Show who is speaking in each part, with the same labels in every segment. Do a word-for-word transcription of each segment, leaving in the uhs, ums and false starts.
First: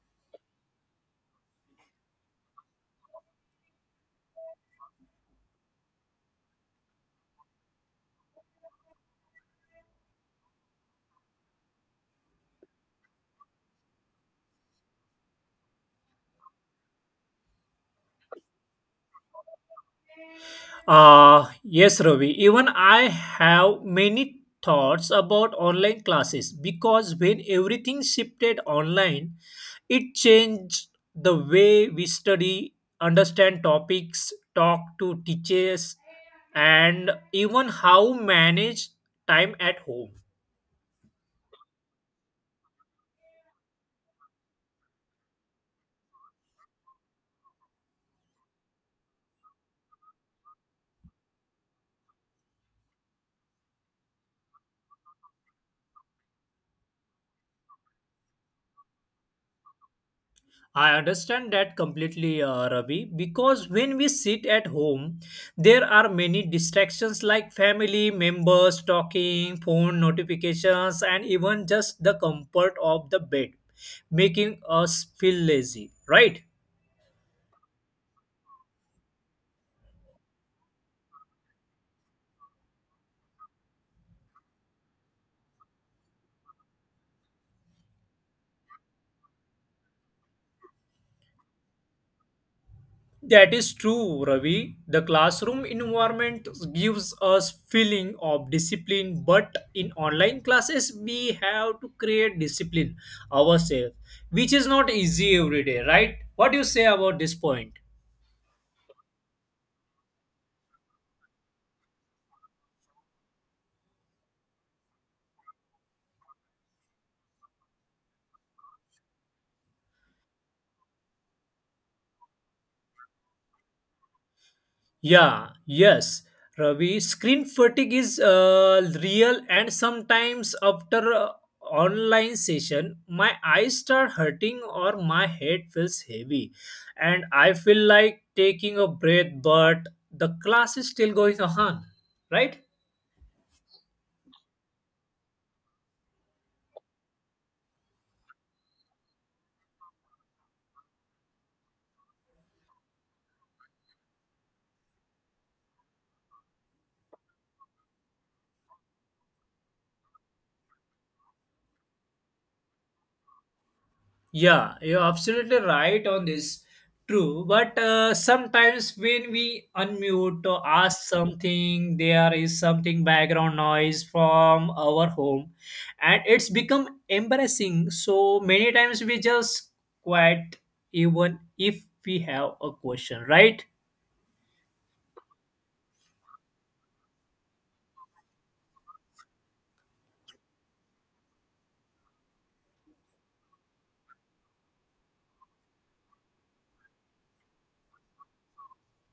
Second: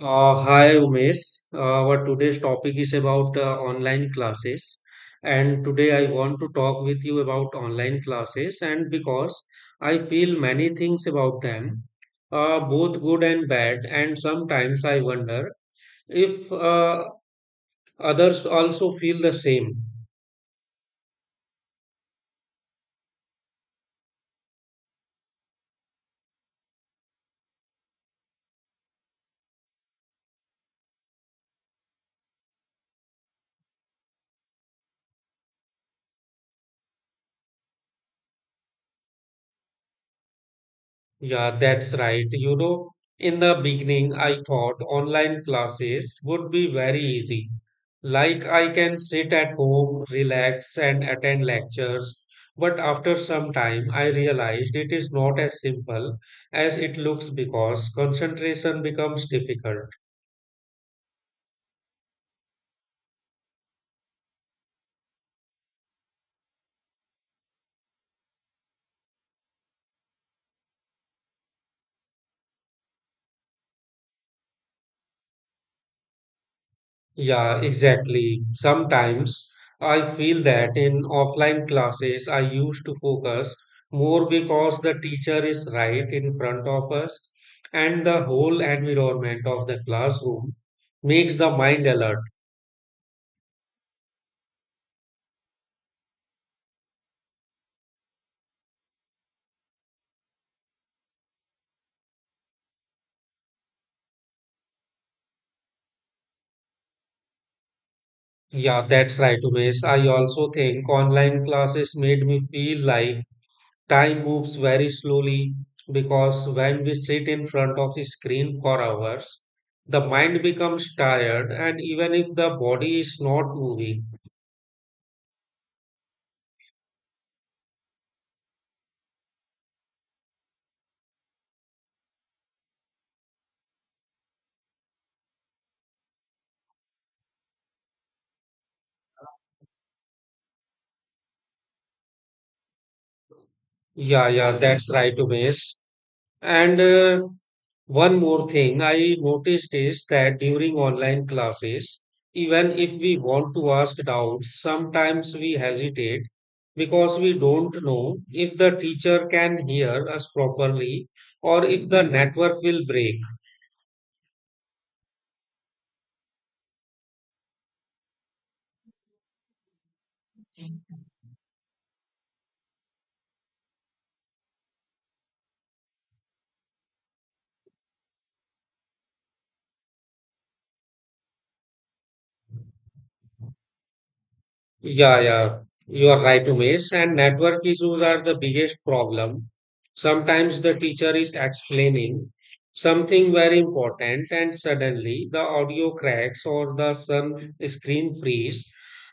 Speaker 1: Uh, hi Umesh. Uh, our today's topic is about uh, online classes, and today I want to talk with you about online classes. And because I feel many things about them, uh, both good and bad, and sometimes I wonder if uh, others also feel the same.
Speaker 2: Uh, yes, Ravi. Even I have many thoughts about online classes because when everything shifted online, it changed the way we study, understand topics, talk to teachers, and even how manage time at home.
Speaker 1: Yeah, that's right. You know, in the beginning, I thought online classes would be very easy. Like I can sit at home, relax, and attend lectures. But after some time, I realized it is not as simple as it looks because concentration becomes difficult.
Speaker 2: I understand that completely, uh, Ravi, because when we sit at home, there are many distractions like family members talking, phone notifications, and even just the comfort of the bed, making us feel lazy, right?
Speaker 1: Yeah, exactly. Sometimes I feel that in offline classes, I used to focus more because the teacher is right in front of us and the whole environment of the classroom makes the mind alert.
Speaker 2: That is true, Ravi. The classroom environment gives us feeling of discipline, but in online classes we have to create discipline ourselves, which is not easy every day, right? What do you say about this point?
Speaker 1: Yeah, that's right, Umesh. I also think online classes made me feel like time moves very slowly because when we sit in front of a screen for hours, the mind becomes tired, and even if the body is not moving.
Speaker 2: Yeah, yes, Ravi. Screen fatigue is uh, real, and sometimes after a online session, my eyes start hurting or my head feels heavy, and I feel like taking a breath, but the class is still going on, right?
Speaker 1: Yeah, yeah, that's right, Umesh. And uh, one more thing I noticed is that during online classes, even if we want to ask doubts, sometimes we hesitate because we don't know if the teacher can hear us properly or if the network will break.
Speaker 2: Yeah, you're absolutely right on this. True, but uh, sometimes when we unmute or ask something, there is something background noise from our home, and it's become embarrassing. So many times we just quiet even if we have a question, right?
Speaker 1: Yeah, yeah, you are right, Umesh. And network issues are the biggest problem. Sometimes the teacher is explaining something very important, and suddenly the audio cracks or the sun screen freeze,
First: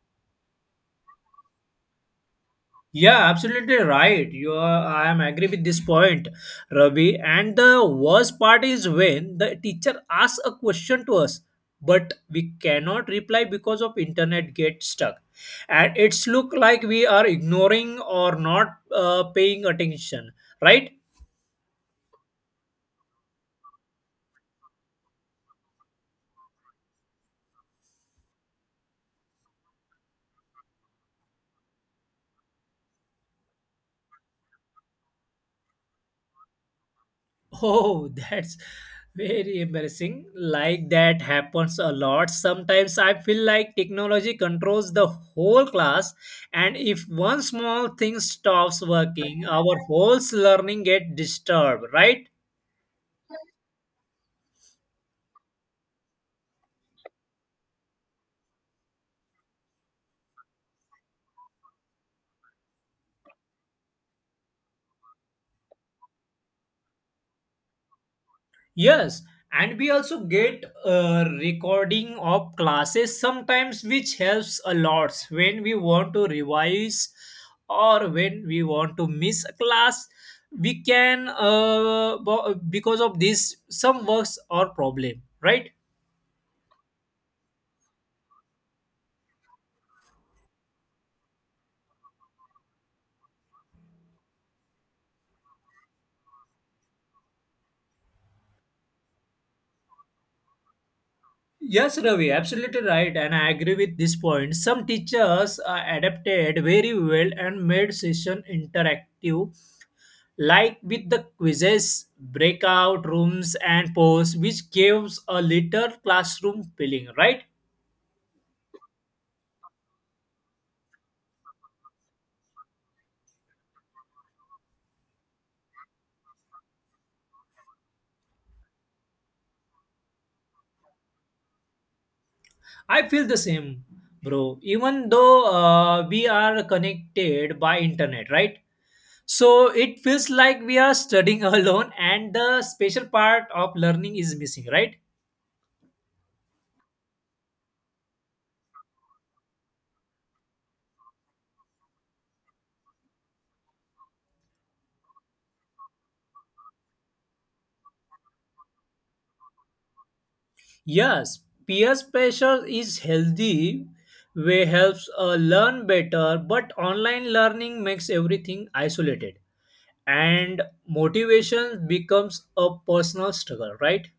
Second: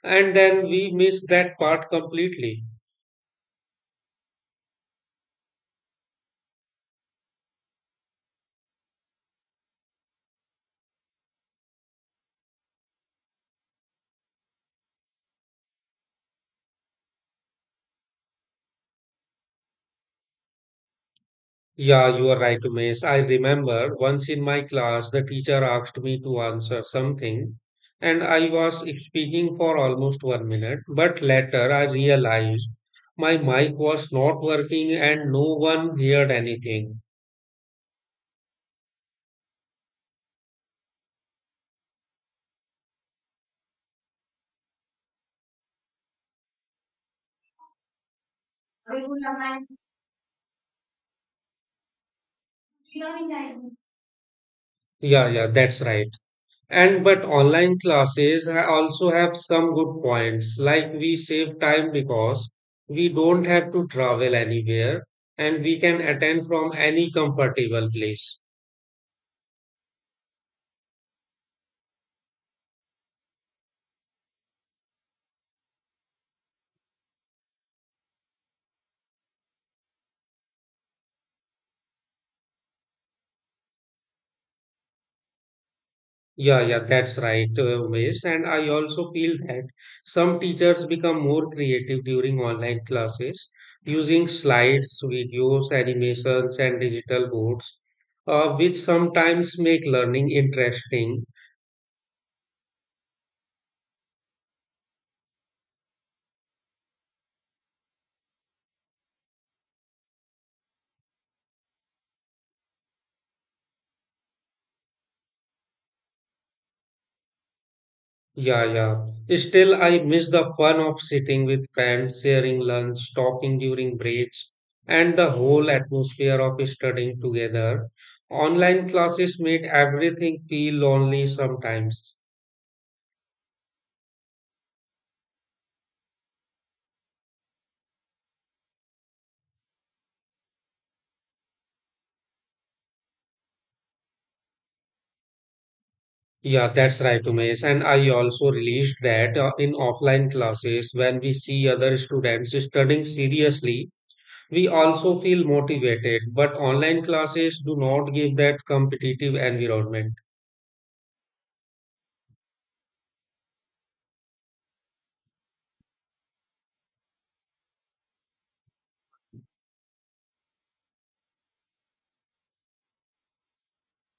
Speaker 1: and then we miss that part completely.
Speaker 2: Yeah, absolutely right. You are, I am agree with this point, Ravi. And the worst part is when the teacher asks a question to us, but we cannot reply because of internet get stuck, and it's look like we are ignoring or not uh, paying attention, right?
Speaker 1: Yeah, you are right, Umesh. I remember once in my class, the teacher asked me to answer something, and I was speaking for almost one minute. But later, I realized my mic was not working and no one heard anything.
Speaker 2: Oh, that's very embarrassing. Like that happens a lot. Sometimes I feel like technology controls the whole class, and if one small thing stops working, our whole learning get disturbed, right?
Speaker 1: Yeah, yeah, that's right. And but online classes ha- also have some good points, like we save time because we don't have to travel anywhere and we can attend from any comfortable place.
Speaker 2: Yes, and we also get a recording of classes sometimes, which helps a lot when we want to revise or when we want to miss a class. We can, uh, bo- because of this, some works or problem, right?
Speaker 1: Yeah, yeah, that's right, uh, Umesh. And I also feel that some teachers become more creative during online classes using slides, videos, animations, and digital boards, uh, which sometimes make learning interesting.
Speaker 2: Yes, Ravi, absolutely right, and I agree with this point. Some teachers uh, adapted very well and made session interactive like with the quizzes, breakout rooms, and polls, which gives a little classroom feeling, right?
Speaker 1: Yeah, yeah. Still, I miss the fun of sitting with friends, sharing lunch, talking during breaks, and the whole atmosphere of studying together. Online classes made everything feel lonely sometimes.
Speaker 2: I feel the same, bro. Even though uh, we are connected by internet, right? So it feels like we are studying alone, and the special part of learning is missing, right?
Speaker 1: Yeah, that's right, Umesh. And I also realized that uh, in offline classes, when we see other students studying seriously, we also feel motivated. But online classes do not give that competitive environment.
Speaker 2: Yes, peer pressure is healthy way helps uh, learn better but online learning makes everything isolated and motivation becomes a personal struggle, right?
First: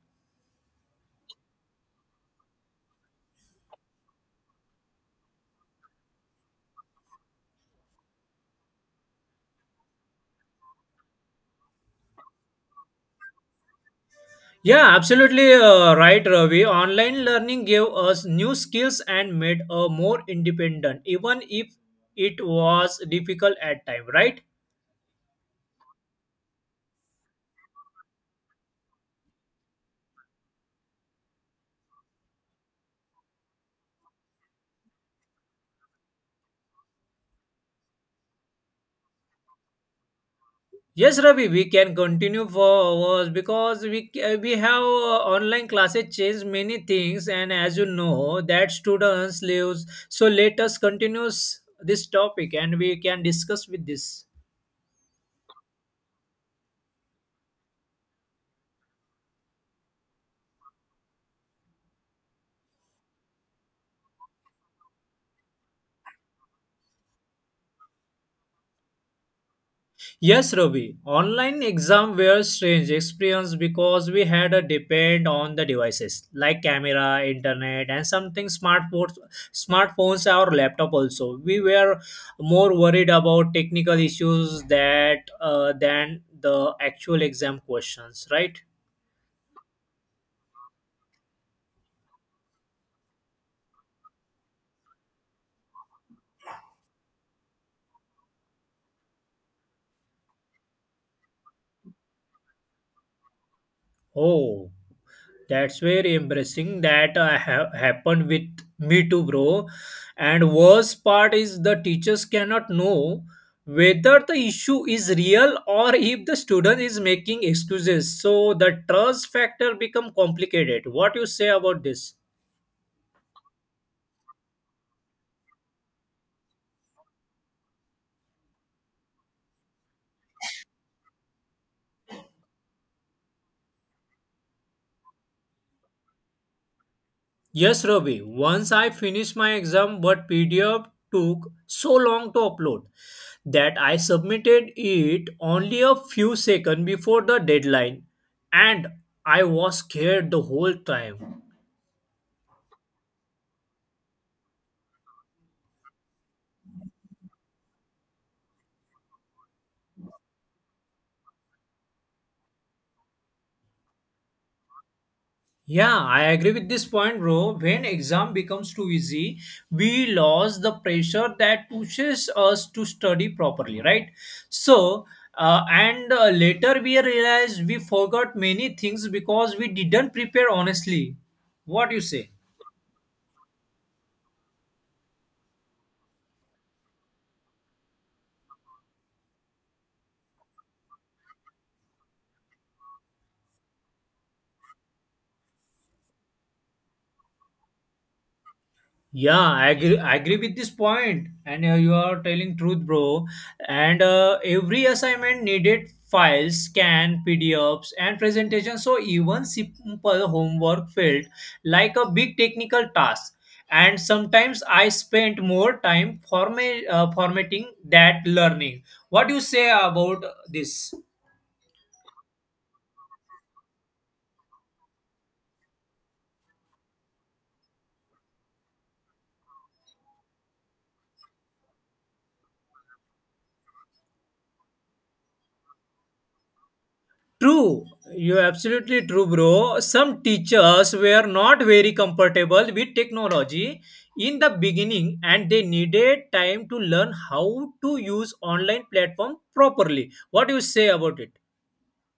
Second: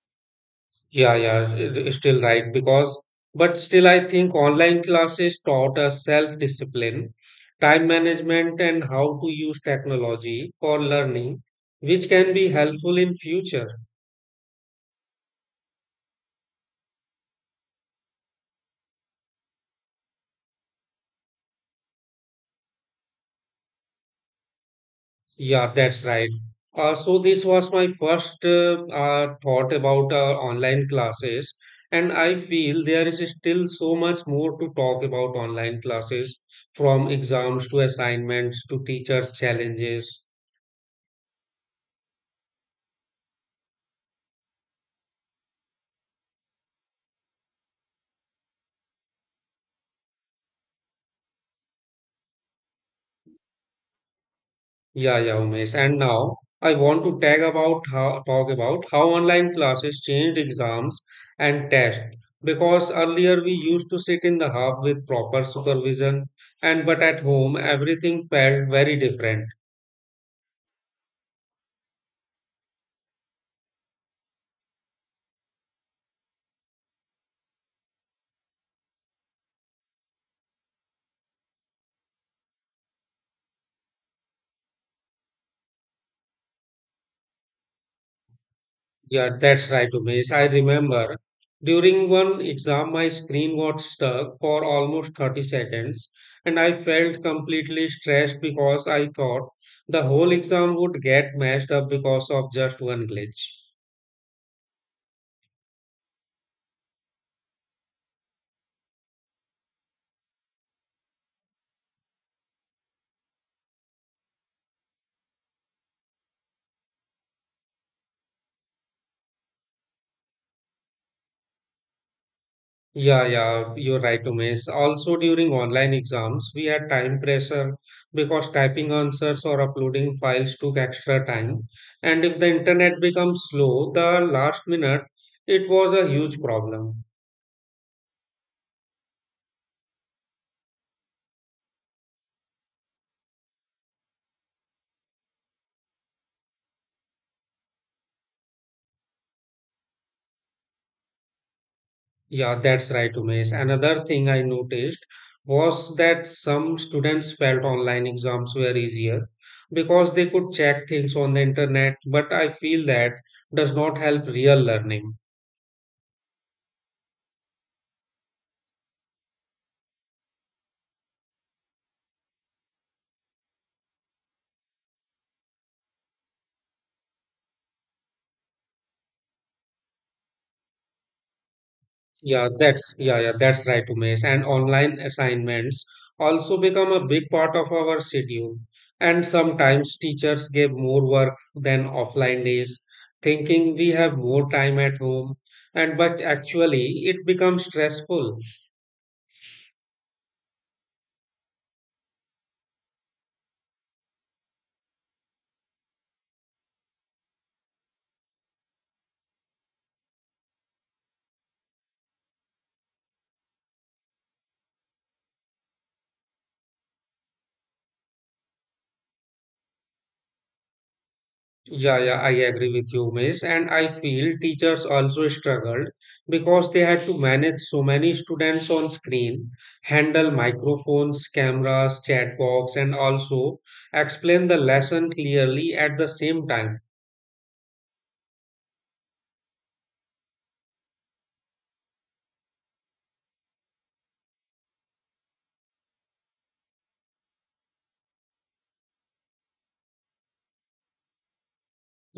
Speaker 1: Yeah, yeah, it- it's still right because, but still, I think online classes taught us self-discipline, time management, and how to use technology for learning, which can be helpful in future.
Speaker 2: Yeah, absolutely uh, right, Ravi. Online learning gave us new skills and made us more independent even if it was difficult at time, right?
Speaker 1: Yeah, that's right. Uh, so this was my first uh, uh, thought about uh, online classes, and I feel there is still so much more to talk about online classes, from exams to assignments to teachers' challenges.
Speaker 2: Yes, Ravi, we can continue for hours because we uh, we have uh, online classes changed many things and as you know that students lives, so let us continue s- this topic and we can discuss with this.
Speaker 1: Yeah, yeah, Umesh. And now I want to tag about how, talk about how online classes changed exams and tests. Because earlier we used to sit in the hub with proper supervision, and but at home everything felt very different.
Speaker 2: Yes, Ravi. Online exam were strange experience because we had a depend on the devices like camera, internet, and something smartphones, smartphones or laptop. Also, we were more worried about technical issues that uh, than the actual exam questions, right?
Speaker 1: Yeah, that's right, Umesh. I remember during one exam my screen got stuck for almost thirty seconds, and I felt completely stressed because I thought the whole exam would get messed up because of just one glitch.
Speaker 2: Oh, that's very embarrassing. That uh, ha- happened with me too, bro. And worst part is the teachers cannot know whether the issue is real or if the student is making excuses. So the trust factor become complicated. What you say about this?
Speaker 1: Yeah, yeah, you're right, Umesh. Also, during online exams, we had time pressure because typing answers or uploading files took extra time. And if the internet becomes slow, the last minute, it was a huge problem.
Speaker 2: Yes, Ravi. Once I finished my exam, but P D F took so long to upload that I submitted it only a few seconds before the deadline, and I was scared the whole time.
Speaker 1: Yeah, that's right, Umesh. Another thing I noticed was that some students felt online exams were easier because they could check things on the internet, but I feel that does not help real learning.
Speaker 2: Yeah, I agree with this point, bro. When exam becomes too easy, we lose the pressure that pushes us to study properly, right? So, uh, and uh, later we realize we forgot many things because we didn't prepare honestly. What do you say?
Speaker 1: Yeah, that's yeah, yeah, that's right, Umesh. And online assignments also become a big part of our schedule. And sometimes teachers give more work than offline days, thinking we have more time at home. And but actually, it becomes stressful.
Speaker 2: Yeah, I agree, I agree with this point, and uh, you are telling truth, bro. And uh, every assignment needed files, scan, P D Fs, and presentation. So even simple homework felt like a big technical task. And sometimes I spent more time format, uh, formatting that learning. What do you say about this?
Speaker 1: Yeah, yeah, I agree with you, Miss. And I feel teachers also struggled because they had to manage so many students on screen, handle microphones, cameras, chat box, and also explain the lesson clearly at the same time.
Speaker 2: True, you're absolutely true, bro. Some teachers were not very comfortable with technology in the beginning and they needed time to learn how to use online platform properly. What do you say about it?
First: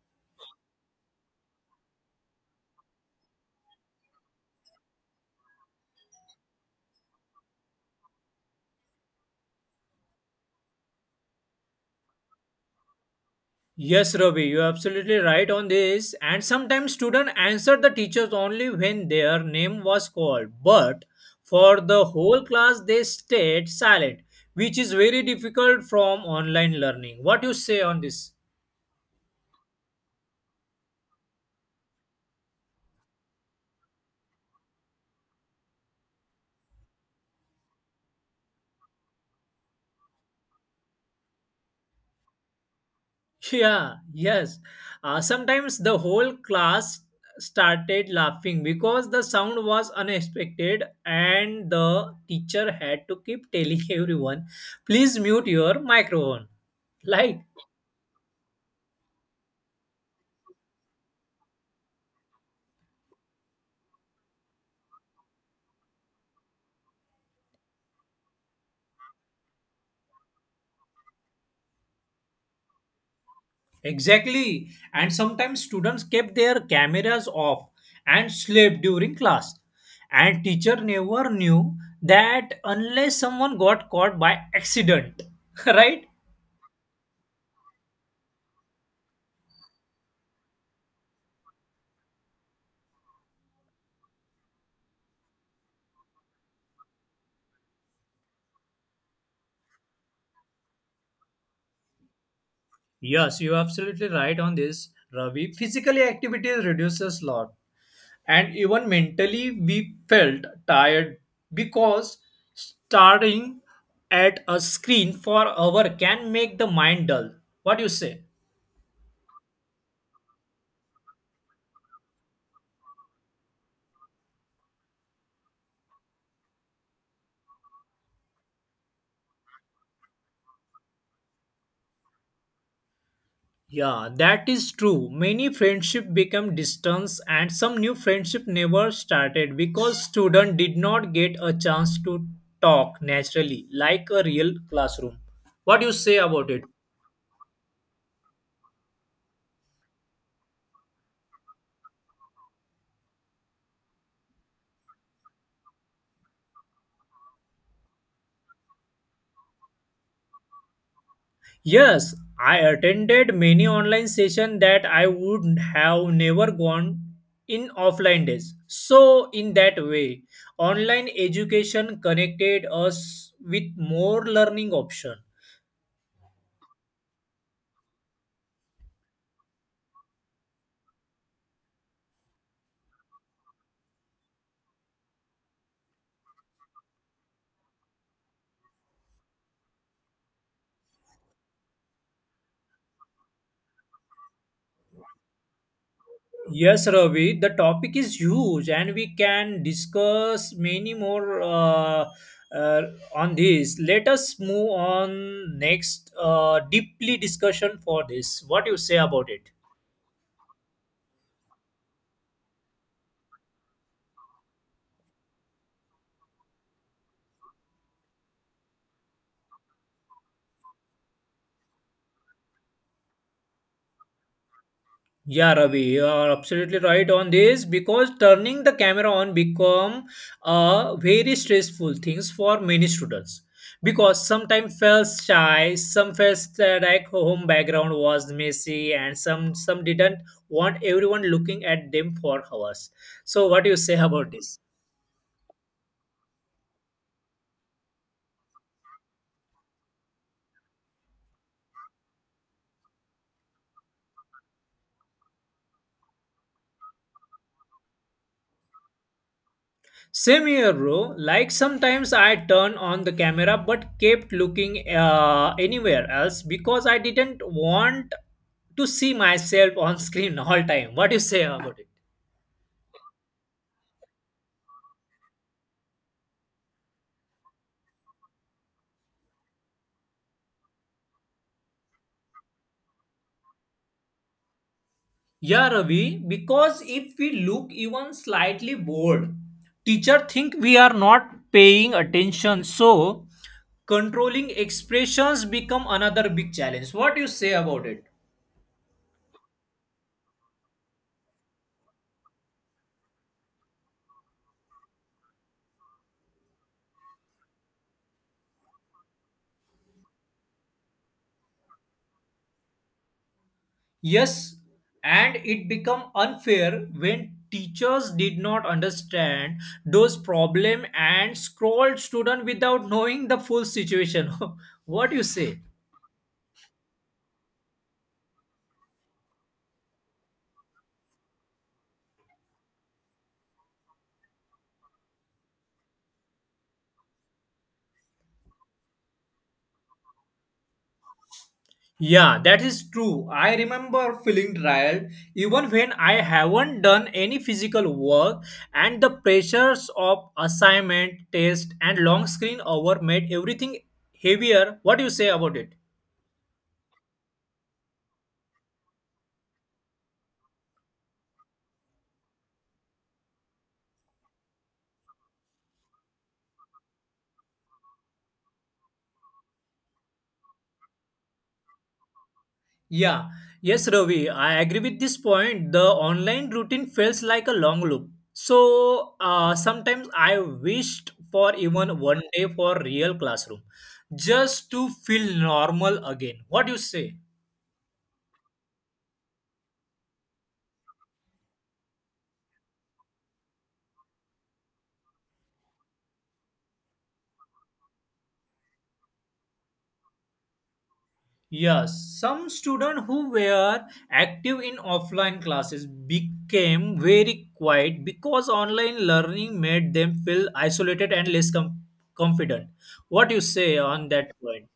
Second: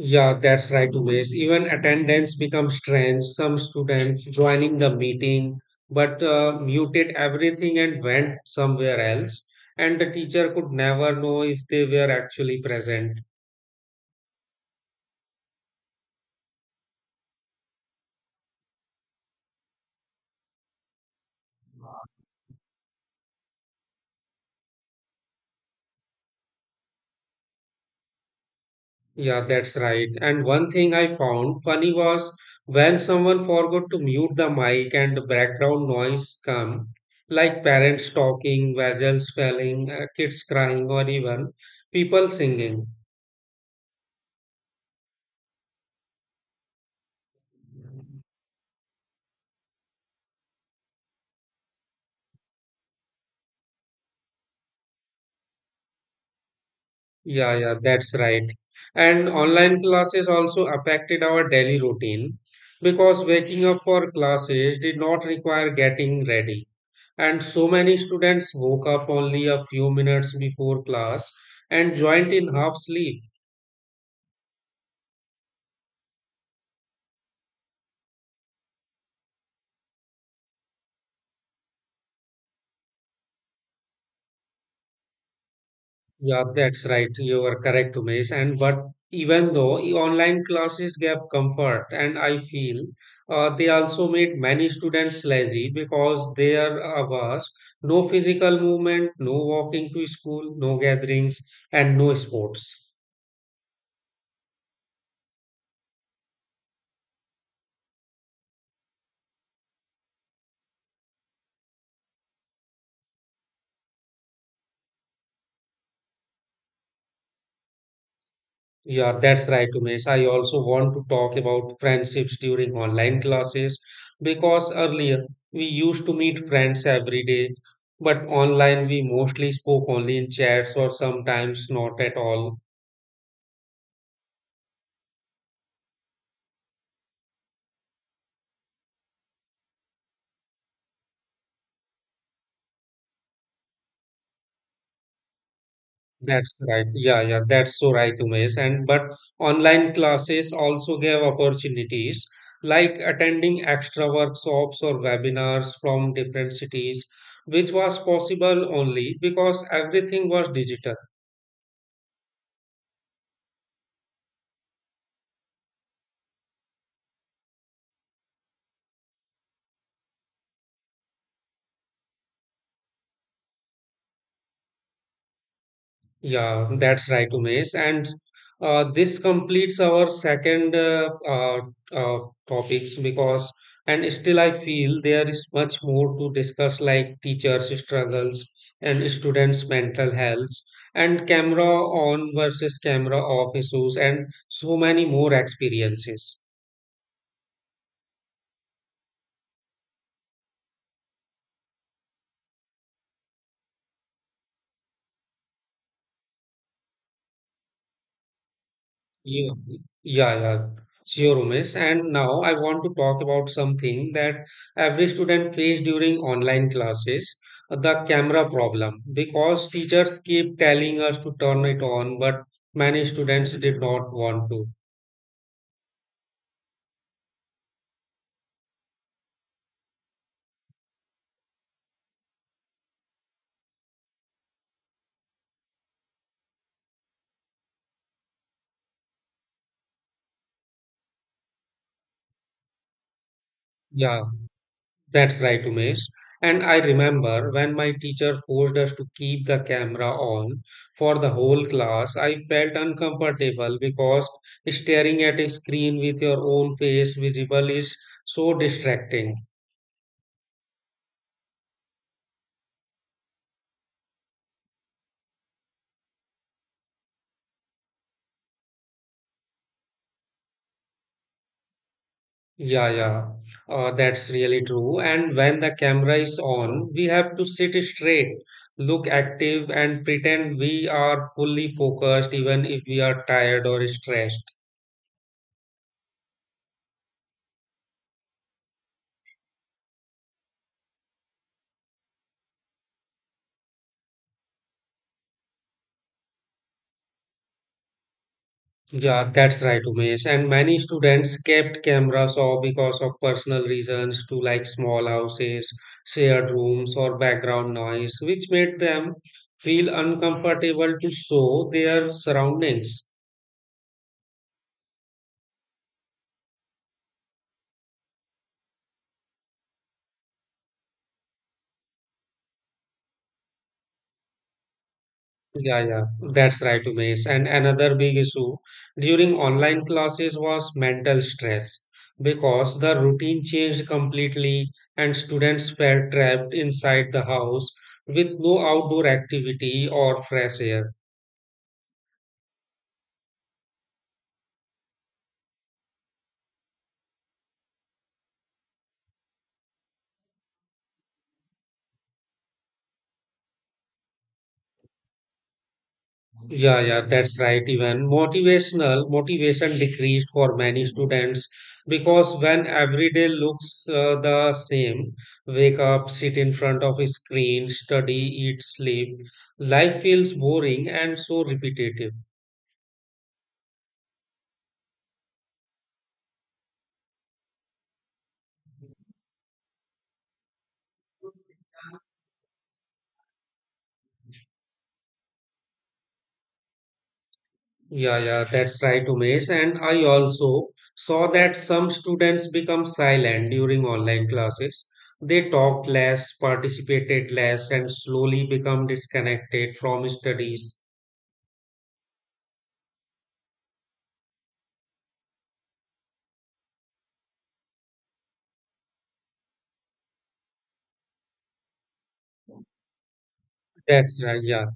Speaker 1: Yeah, that's right, Miss. Even attendance becomes strange. Some students joining the meeting but uh, muted everything and went somewhere else, and the teacher could never know if they were actually present.
Speaker 2: Yes, Ravi, you're absolutely right on this. And sometimes students answered the teachers only when their name was called. But for the whole class, they stayed silent, which is very difficult from online learning. What do you say on this?
Speaker 1: Yeah, that's right. And one thing I found funny was when someone forgot to mute the mic and the background noise come, like parents talking, vessels falling, uh, kids crying, or even people singing.
Speaker 2: Yeah, yes. Uh, sometimes the whole class started laughing because the sound was unexpected and the teacher had to keep telling everyone, please mute your microphone. Like,
Speaker 1: Yeah, yeah, that's right. And online classes also affected our daily routine because waking up for classes did not require getting ready. And so many students woke up only a few minutes before class and joined in half sleep.
Speaker 2: exactly. And sometimes students kept their cameras off and slept during class. And teacher never knew that unless someone got caught by accident, right?
Speaker 1: Yeah, that's right. You are correct, Umesh. And but even though e- online classes gave comfort, and I feel uh, they also made many students lazy because there uh, was no physical movement, no walking to school, no gatherings, and no sports.
Speaker 2: Yes, you're absolutely right on this, Ravi. Physically, activity reduces a lot, and even mentally, we felt tired because staring at a screen for hour can make the mind dull. What do you say?
Speaker 1: Yeah, that's right, Umesh. I also want to talk about friendships during online classes because earlier we used to meet friends every day, but online we mostly spoke only in chats or sometimes not at all.
Speaker 2: Yeah, that is true. Many friendship become distance, and some new friendship never started because student did not get a chance to talk naturally like a real classroom. What do you say about
Speaker 1: That's
Speaker 2: it?
Speaker 1: right. Yeah, yeah, that's so right, Umesh. And but online classes also gave opportunities like attending extra workshops or webinars from different cities, which was possible only because everything was digital.
Speaker 2: Yes, I attended many online sessions that I would have never gone in offline days. So, in that way, online education connected us with more learning option.
Speaker 1: Yeah, that's right, Umesh. And uh, this completes our second uh, uh, uh, topics because, and still I feel there is much more to discuss, like teachers' struggles and students' mental health, and camera on versus camera off issues, and so many more experiences.
Speaker 2: Yes, Ravi, the topic is huge and we can discuss many more uh, uh, on this. Let us move on next uh, deeply discussion for this. What you say about it?
Speaker 1: Yeah, yeah, yeah. Sure, Umesh. And now I want to talk about something that every student face during online classes, the camera problem. Because teachers keep telling us to turn it on, but many students did not want to.
Speaker 2: Yeah, Ravi, you are absolutely right on this because turning the camera on become a very stressful things for many students because sometimes felt shy, some felt that like home background was messy, and some some didn't want everyone looking at them for hours. So, what do you say
Speaker 1: Yeah.
Speaker 2: about this?
Speaker 1: That's right, Umesh. And I remember when my teacher forced us to keep the camera on for the whole class, I felt uncomfortable because staring at a screen with your own face visible is so distracting.
Speaker 2: Same here, bro. Like sometimes I turned on the camera but kept looking uh, anywhere else because I didn't want to see myself on screen all time. What do you say about it?
Speaker 1: Yeah, yeah, uh, that's really true. And when the camera is on, we have to sit straight, look active, and pretend we are fully focused even if we are tired or stressed.
Speaker 2: Yeah, Ravi. Because if we look even slightly bored, teacher think we are not paying attention. So controlling expressions become another big challenge. What do you say about it?
Speaker 1: Yeah, that's right, Umesh. And many students kept cameras off because of personal reasons to like small houses, shared rooms, or background noise, which made them feel uncomfortable to show their surroundings.
Speaker 2: Yes, and it become unfair when teachers did not understand those problem and scold student without knowing the full situation. What you say?
Speaker 1: Yeah, yeah, that's right, Umesh. And another big issue during online classes was mental stress because the routine changed completely and students felt trapped inside the house with no outdoor activity or fresh air.
Speaker 2: Yeah, that is true. I remember feeling tired even when I haven't done any physical work and the pressures of assignment, test and long screen hour made everything heavier. What do you say about it?
Speaker 1: Yeah, yeah, that's right. Even motivational motivation decreased for many students because when every day looks uh, the same, wake up, sit in front of a screen, study, eat, sleep, life feels boring and so repetitive.
Speaker 2: Yeah, yes, Ravi, I agree with this point. The online routine feels like a long loop. So uh, sometimes I wished for even one day for real classroom, just to feel normal again. What do you say?
Speaker 1: Yeah, yeah, that's right, Umesh. And I also saw that some students become silent during online classes. They talked less, participated less, and slowly become disconnected from studies.
Speaker 2: Yes, some students who were active in offline classes became very quiet because online learning made them feel isolated and less com- confident. What do you say on
Speaker 1: That's
Speaker 2: that
Speaker 1: right, yeah.
Speaker 2: point?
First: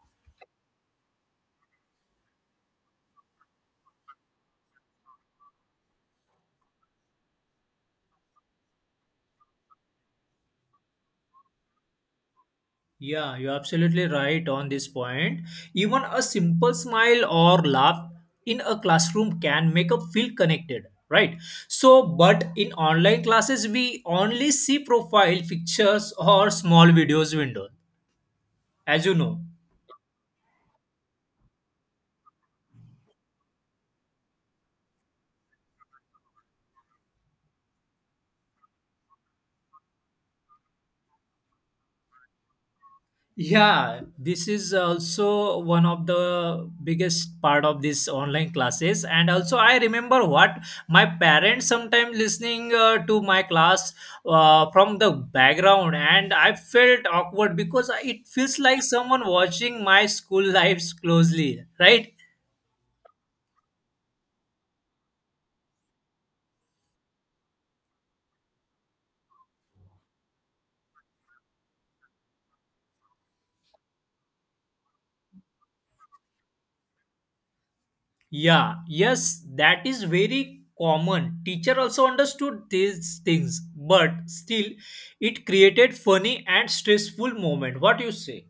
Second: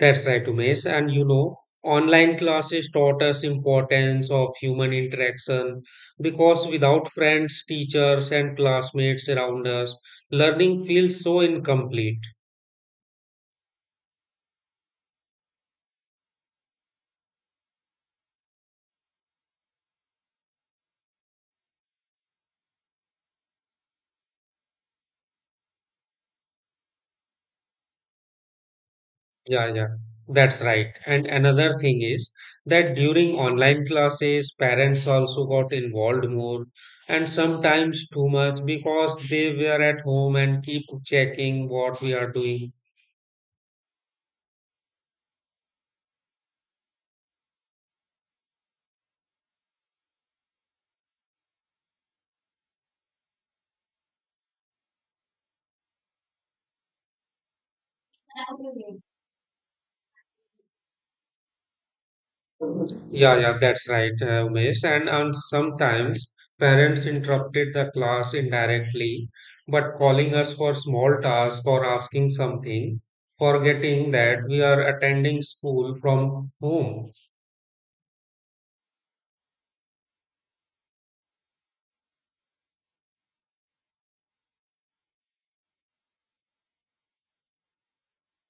Speaker 1: That's right, Umesh. And you know, online classes taught us importance of human interaction because without friends, teachers, and classmates around us, learning feels so incomplete.
Speaker 2: Yeah, you're absolutely right on this point. Even a simple smile or laugh in a classroom can make us feel connected, right? So, but in online classes, we only see profile pictures or small videos window, as you know.
Speaker 1: Yeah, yeah, that's right. And another thing is that during online classes, parents also got involved more and sometimes too much because they were at home and keep checking what we are doing.
Speaker 2: Yeah, this is also one of the biggest part of this online classes and also I remember what my parents sometimes listening uh, to my class uh, from the background and I felt awkward because it feels like someone watching my school lives closely, right?
Speaker 1: Yeah, yeah, that's right, uh, Umesh. And um, sometimes parents interrupted the class indirectly, but calling us for small tasks or asking something, forgetting that we are attending school from home.
Speaker 2: Yeah, yes, that is very common. Teacher also understood these things but still it created funny and stressful moment. What you say?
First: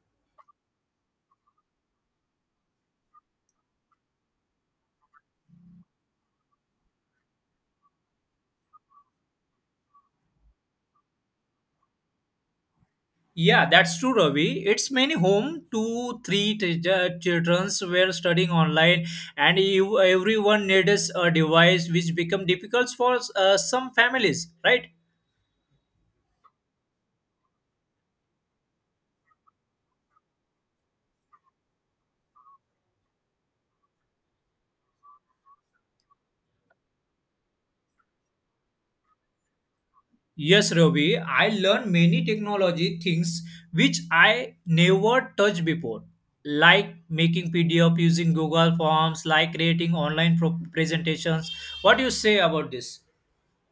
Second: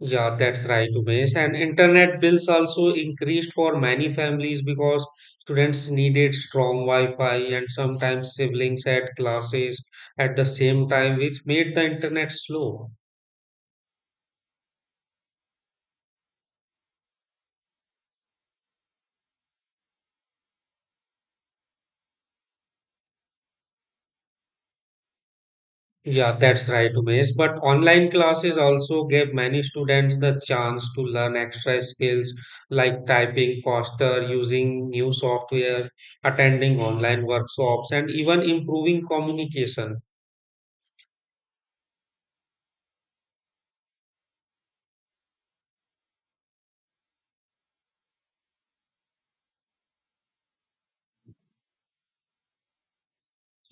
Speaker 1: Yeah, that's right, Umesh. And internet bills also increased for many families because students needed strong Wi-Fi and sometimes siblings had classes at the same time, which made the internet slow.
Speaker 2: Yeah, that's true, Ravi. It's many home two, three t- j- childrens were studying online, and you, everyone needs a device, which become difficult for uh, some families, right?
Speaker 1: Yeah, that's right, Umesh. But online classes also gave many students the chance to learn extra skills like typing faster, using new software, attending online workshops, and even improving communication.
Speaker 2: Yes, Ravi. I learned many technology things which I never touched before, like making P D F using Google Forms, like creating online pro- presentations. What do you say about this?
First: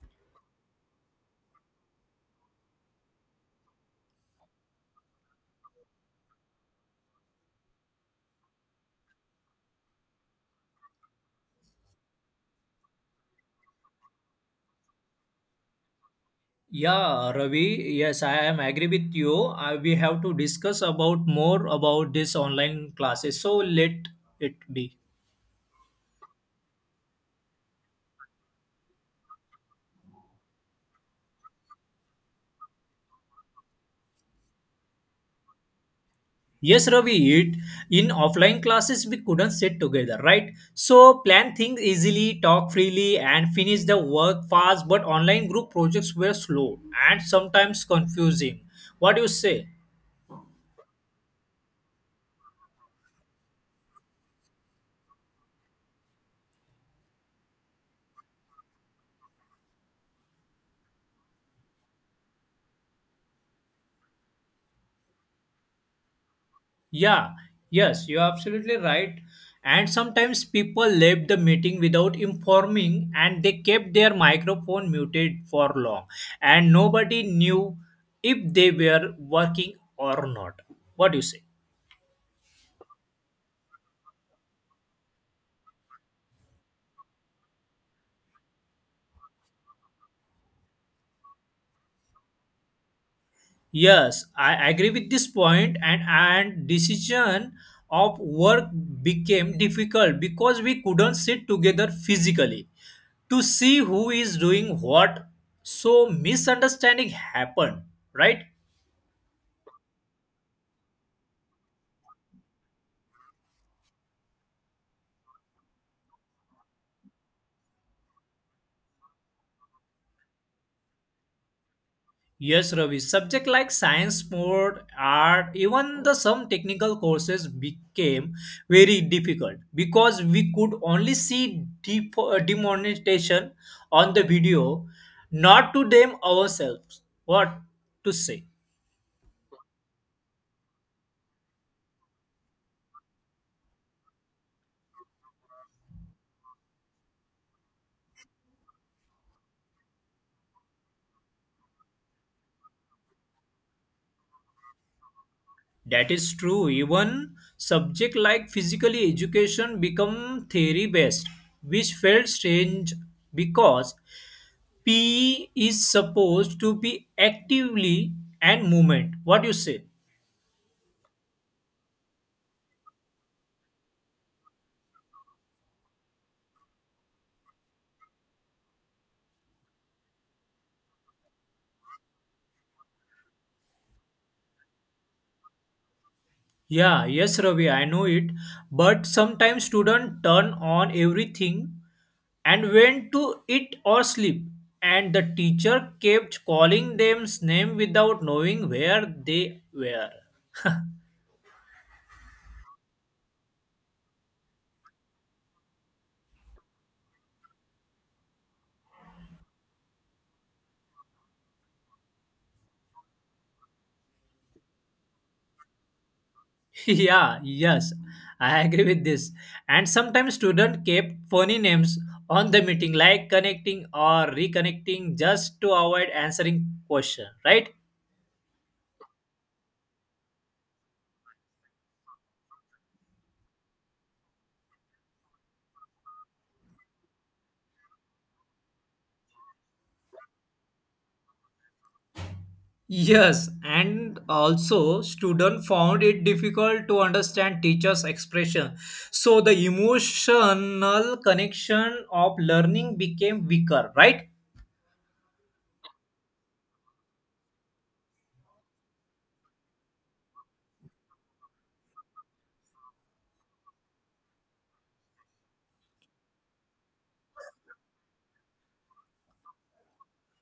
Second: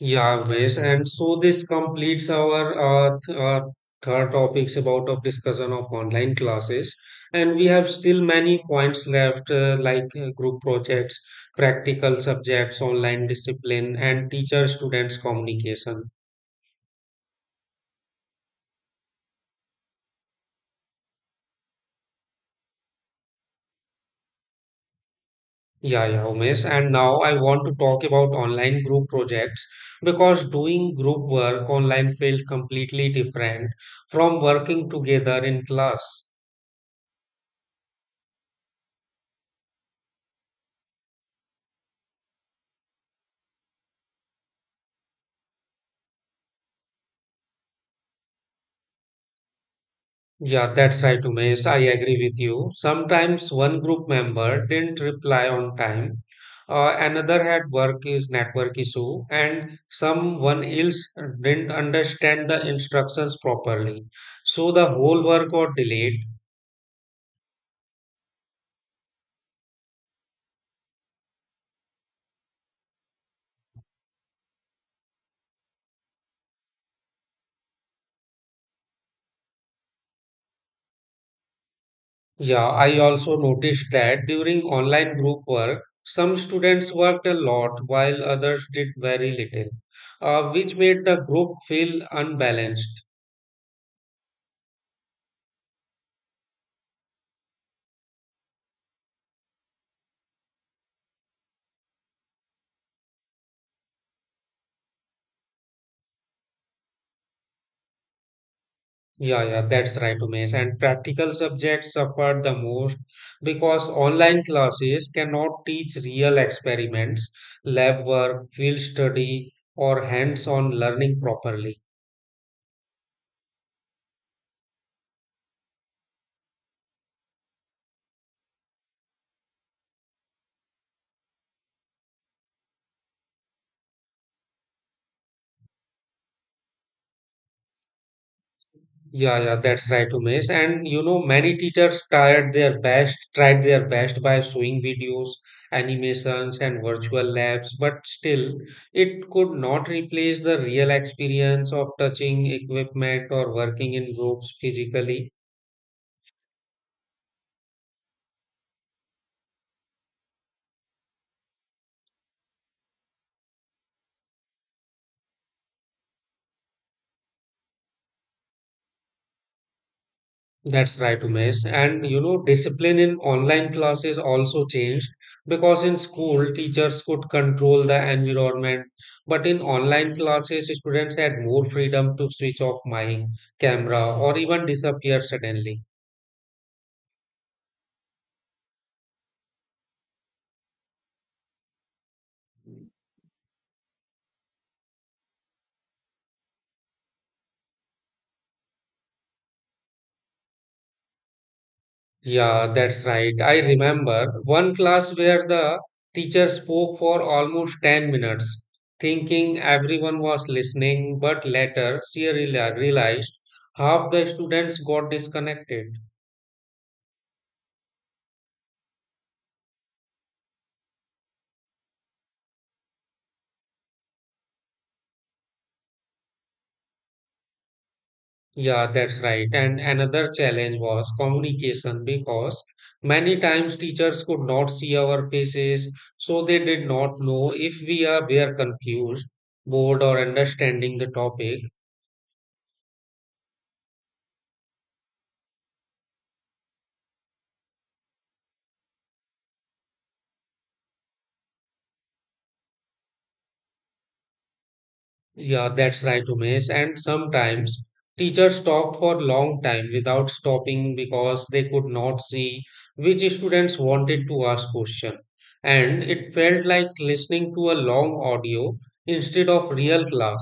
Speaker 1: Yeah, Umesh, and so this completes our uh, th- uh, third topics about of discussion of online classes. And we have still many points left, uh, like uh, group projects, practical subjects, online discipline, and teacher-students communication.
Speaker 2: Yeah, Ravi. Yes, I am agree with you. Uh, we have to discuss about more about this online classes. So let it be.
Speaker 1: Yeah, yeah, Umesh. And now I want to talk about online group projects because doing group work online felt completely different from working together in class.
Speaker 2: Yes, Ravi. It in offline classes we couldn't sit together, right? So plan things easily, talk freely, and finish the work fast. But online group projects were slow and sometimes confusing. What do you say?
Speaker 1: Yeah, that's right, Umesh. I agree with you. Sometimes one group member didn't reply on time, uh, another had work is network issue, and someone else didn't understand the instructions properly. So the whole work got delayed.
Speaker 2: Yeah, yes, you're absolutely right. And sometimes people left the meeting without informing and they kept their microphone muted for long and nobody knew if they were working or not. What do you say?
Speaker 1: Yeah, I also noticed that during online group work, some students worked a lot while others did very little, uh, which made the group feel unbalanced.
Speaker 2: Yes, I agree with this point and and decision of work became difficult because we couldn't sit together physically to see who is doing what. So misunderstanding happened, right?
Speaker 1: Yeah, yeah, that's right, Umesh. And practical subjects suffered the most because online classes cannot teach real experiments, lab work, field study, or hands-on learning properly.
Speaker 2: Yes, Ravi. Subject like science, sport, art, even the some technical courses became very difficult because we could only see de demonstration on the video, not to them ourselves. What to say?
Speaker 1: Yeah, yeah, that's right, Umesh. And you know, many teachers tried their best, tried their best by showing videos, animations, and virtual labs, but still, it could not replace the real experience of touching equipment or working in groups physically.
Speaker 2: That is true. Even subject like physically education become theory based, which felt strange because P E is supposed to be actively and movement. What you say?
Speaker 1: That's right, Umesh. And you know, discipline in online classes also changed because in school, teachers could control the environment, but in online classes, students had more freedom to switch off my camera or even disappear suddenly.
Speaker 2: Yeah, yes, Ravi, I know it. But sometimes students turn on everything and went to eat or sleep, and the teacher kept calling them name without knowing where they were.
Speaker 1: Yeah, that's right. I remember one class where the teacher spoke for almost ten minutes, thinking everyone was listening, but later she reali- realized half the students got disconnected.
Speaker 2: Yeah, yes, I agree with this. And sometimes students kept funny names on the meeting, like connecting or reconnecting, just to avoid answering question, right?
Speaker 1: Yeah, that's right. And another challenge was communication because many times teachers could not see our faces, so they did not know if we are were confused, bored, or understanding the topic.
Speaker 2: Yes, and also students found it difficult to understand teachers' expression. So the emotional connection of learning became weaker, right?
Speaker 1: Yeah, that's right, Umesh. And sometimes teachers talked for long time without stopping because they could not see which students wanted to ask question. And it felt like listening to a long audio instead of real class.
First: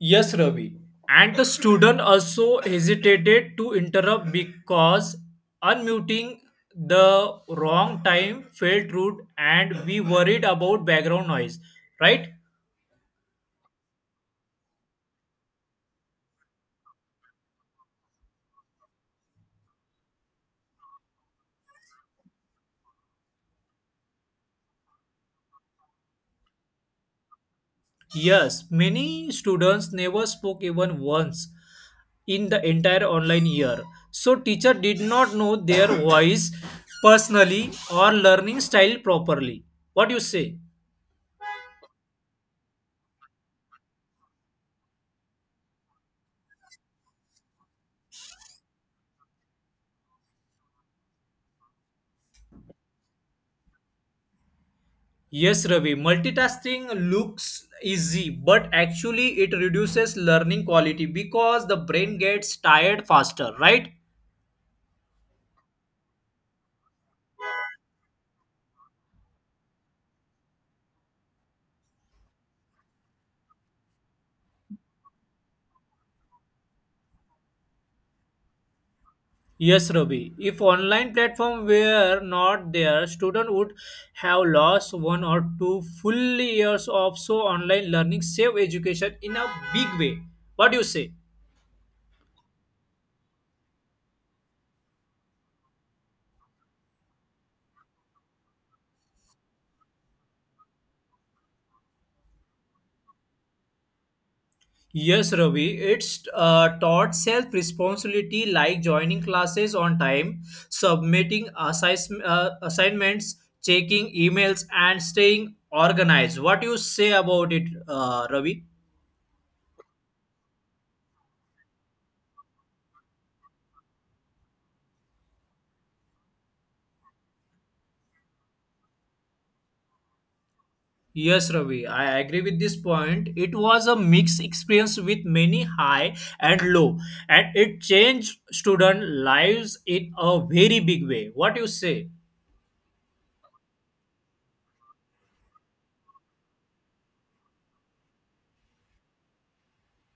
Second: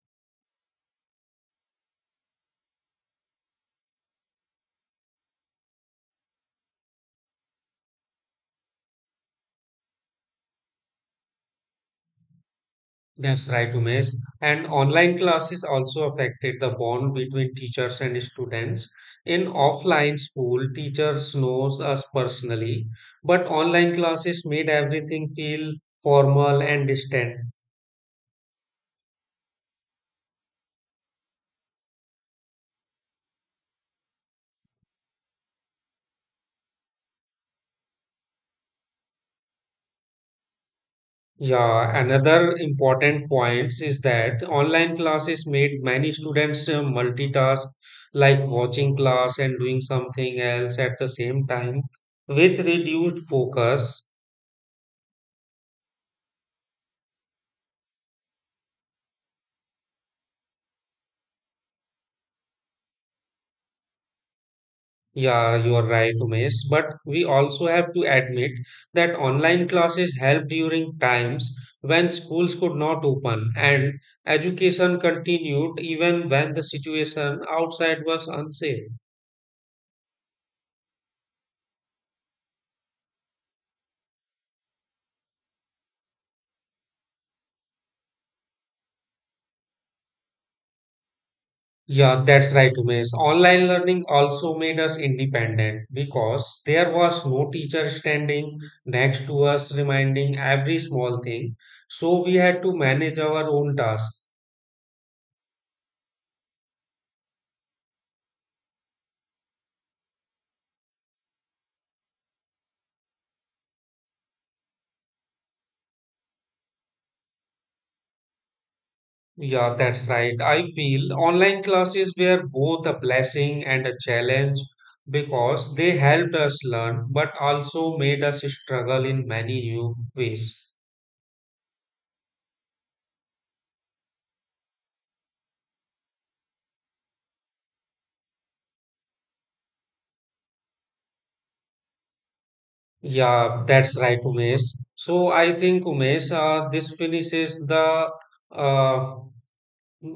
Speaker 2: Yes, Ravi. And the student also hesitated to interrupt because unmuting the wrong time felt rude and we worried about background noise, right?
Speaker 1: That's right, Umesh. And online classes also affected the bond between teachers and students. In offline school, teachers knows us personally, but online classes made everything feel formal and distant.
Speaker 2: Yes, many students never spoke even once in the entire online year. So teacher did not know their voice personally or learning style properly. What you say?
Speaker 1: Yeah, another important point is that online classes made many students uh, multitask, like watching class and doing something else at the same time, which reduced focus.
Speaker 2: Yes, Ravi, multitasking looks easy, but actually it reduces learning quality because the brain gets tired faster, right?
Speaker 1: Yeah, you are right, Umesh. But we also have to admit that online classes helped during times when schools could not open and education continued even when the situation outside was unsafe.
Speaker 2: Yes, Ravi. If online platform were not there, student would have lost one or two full years of so online learning save education in a big way. What do you say?
Speaker 1: Yeah, that's right, Umesh. Online learning also made us independent because there was no teacher standing next to us reminding every small thing. So we had to manage our own tasks.
Speaker 2: Yes, Ravi. It's uh, taught self responsibility like joining classes on time, submitting assis- uh, assignments, checking emails, and staying organized. What do you say about it, uh, Ravi?
Speaker 1: Yeah, that's right. I feel online classes were both a blessing and a challenge because they helped us learn, but also made us struggle in many new ways.
Speaker 2: Yes, Ravi, I agree with this point. It was a mixed experience with many high and low, and it changed student lives in a very big way. What you say?
Speaker 1: Yeah, that's right, Umesh. So I think, Umesh, uh, this finishes the uh,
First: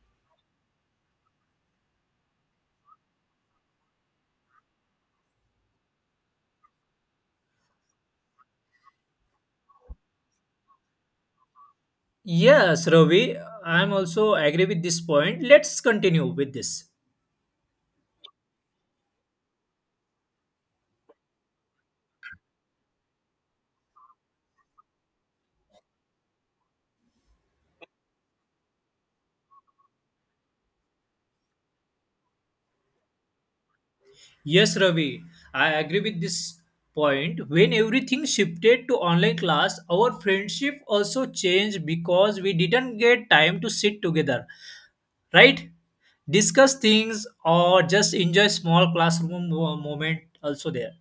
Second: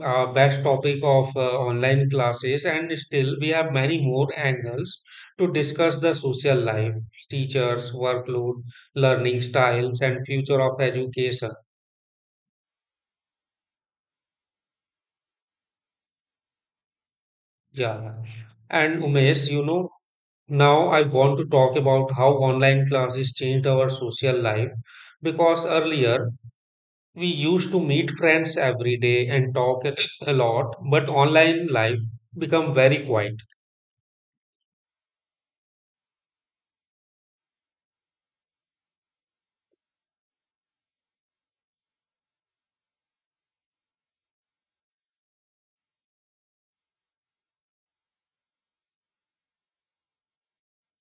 Speaker 1: uh, best topic of uh, online classes, and still we have many more angles to discuss the social life, teachers, workload, learning styles, and future of education.
Speaker 2: Yes, Ravi, I'm also agree with this point. Let's continue with this.
Speaker 1: Yeah. And Umesh, you know, now I want to talk about how online classes changed our social life because earlier we used to meet friends every day and talk a a lot, but online life become very quiet.
Speaker 2: Yes, Ravi, I agree with this point. When everything shifted to online class, our friendship also changed because we didn't get time to sit together, right? Discuss things or just enjoy small classroom mo- moment also there.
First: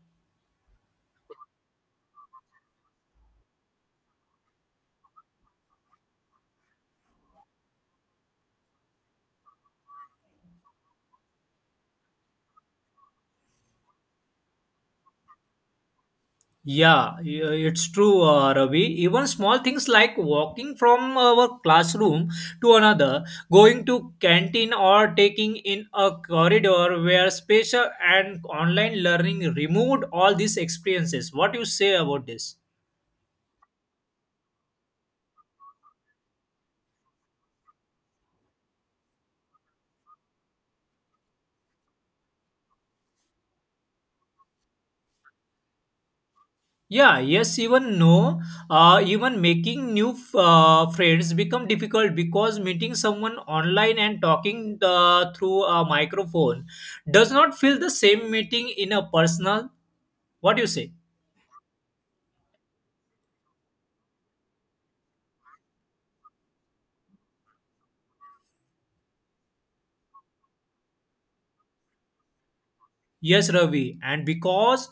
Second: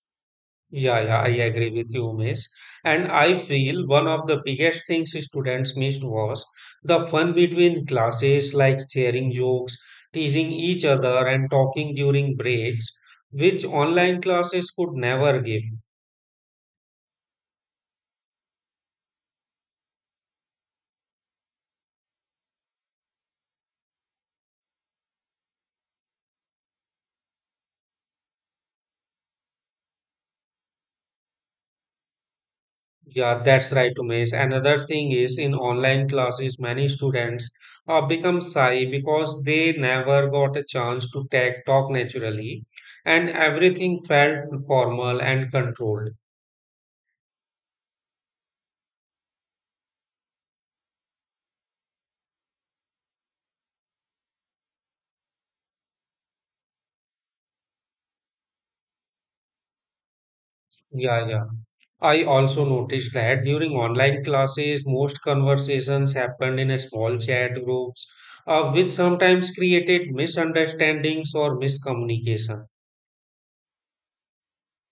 Speaker 1: Yeah, yeah, I agree with you, Miss. And I feel one of the biggest things students missed was the fun between classes, like sharing jokes, teasing each other, and talking during breaks, which online classes could never give.
Speaker 2: Yeah, y- it's true, uh, Ravi. Even small things like walking from our classroom to another, going to canteen, or taking in a corridor where spatial and online learning removed all these experiences. What you say about this?
Speaker 1: Yeah, that's right, Miss. Another thing is in online classes, many students uh, become shy because they never got a chance to tag talk naturally, and everything felt formal and controlled.
Speaker 2: Yeah, yes, even no, uh, even making new f- uh, friends become difficult because meeting someone online and talking uh, through a microphone does not feel the same meeting in a personal. What do you say?
Speaker 1: Yeah, yeah. I also noticed that during online classes, most conversations happened in a small chat groups, uh, which sometimes created misunderstandings or miscommunication.
Speaker 2: Yes, Ravi, and because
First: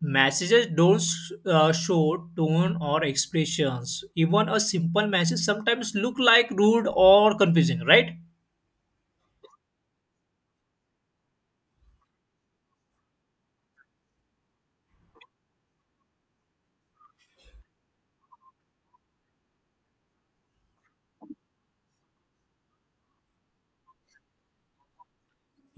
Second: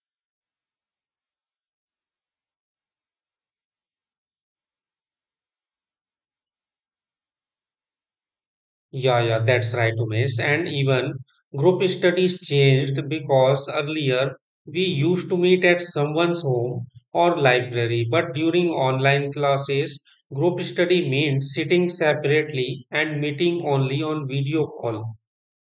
Speaker 2: messages don't uh, show tone or expressions, even a simple message sometimes look like rude or confusing, right?
Speaker 1: Yeah, yeah, that's right, Umesh. And even group studies changed because earlier we used to meet at someone's home or library, but during online classes, group study means sitting separately and meeting only on video call.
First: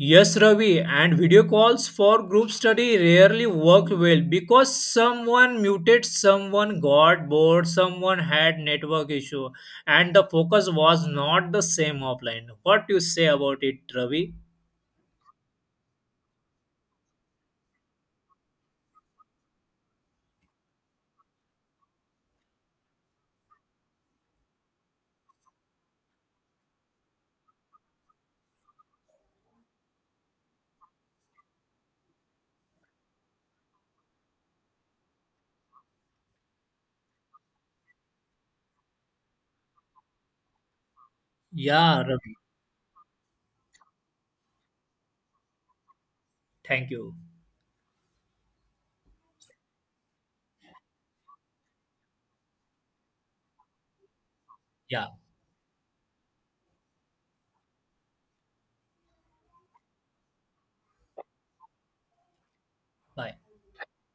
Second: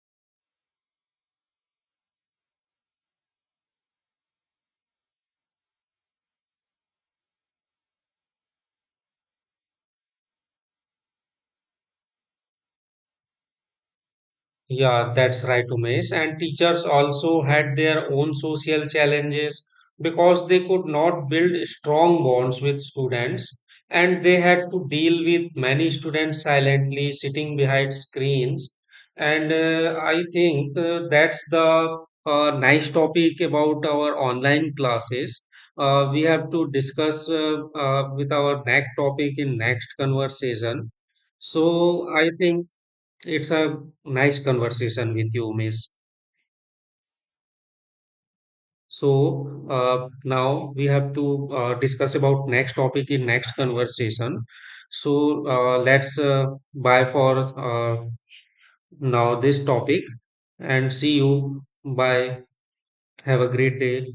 Speaker 2: Yes, Ravi, and video calls for group study rarely work well because someone muted, someone got bored, someone had network issue, and the focus was not the same offline. What you say about it, Ravi?
Speaker 1: Yeah, that's right, Umesh. And teachers also had their own social challenges because they could not build strong bonds with students and they had to deal with many students silently sitting behind screens. And uh, I think uh, that's the uh, nice topic about our online classes. Uh, we have to discuss uh, uh, with our next topic in next conversation.
Speaker 2: Yeah,
Speaker 1: So I
Speaker 2: Ravi.
Speaker 1: think. It's a nice conversation with you, Miss.
Speaker 2: Thank you.
Speaker 1: So uh, now we have to uh, discuss about next topic in next conversation.
Speaker 2: Yeah,
Speaker 1: So uh, let's uh, bye for uh, now this topic and see you. Bye.
Speaker 2: bye.
Speaker 1: Have a great day.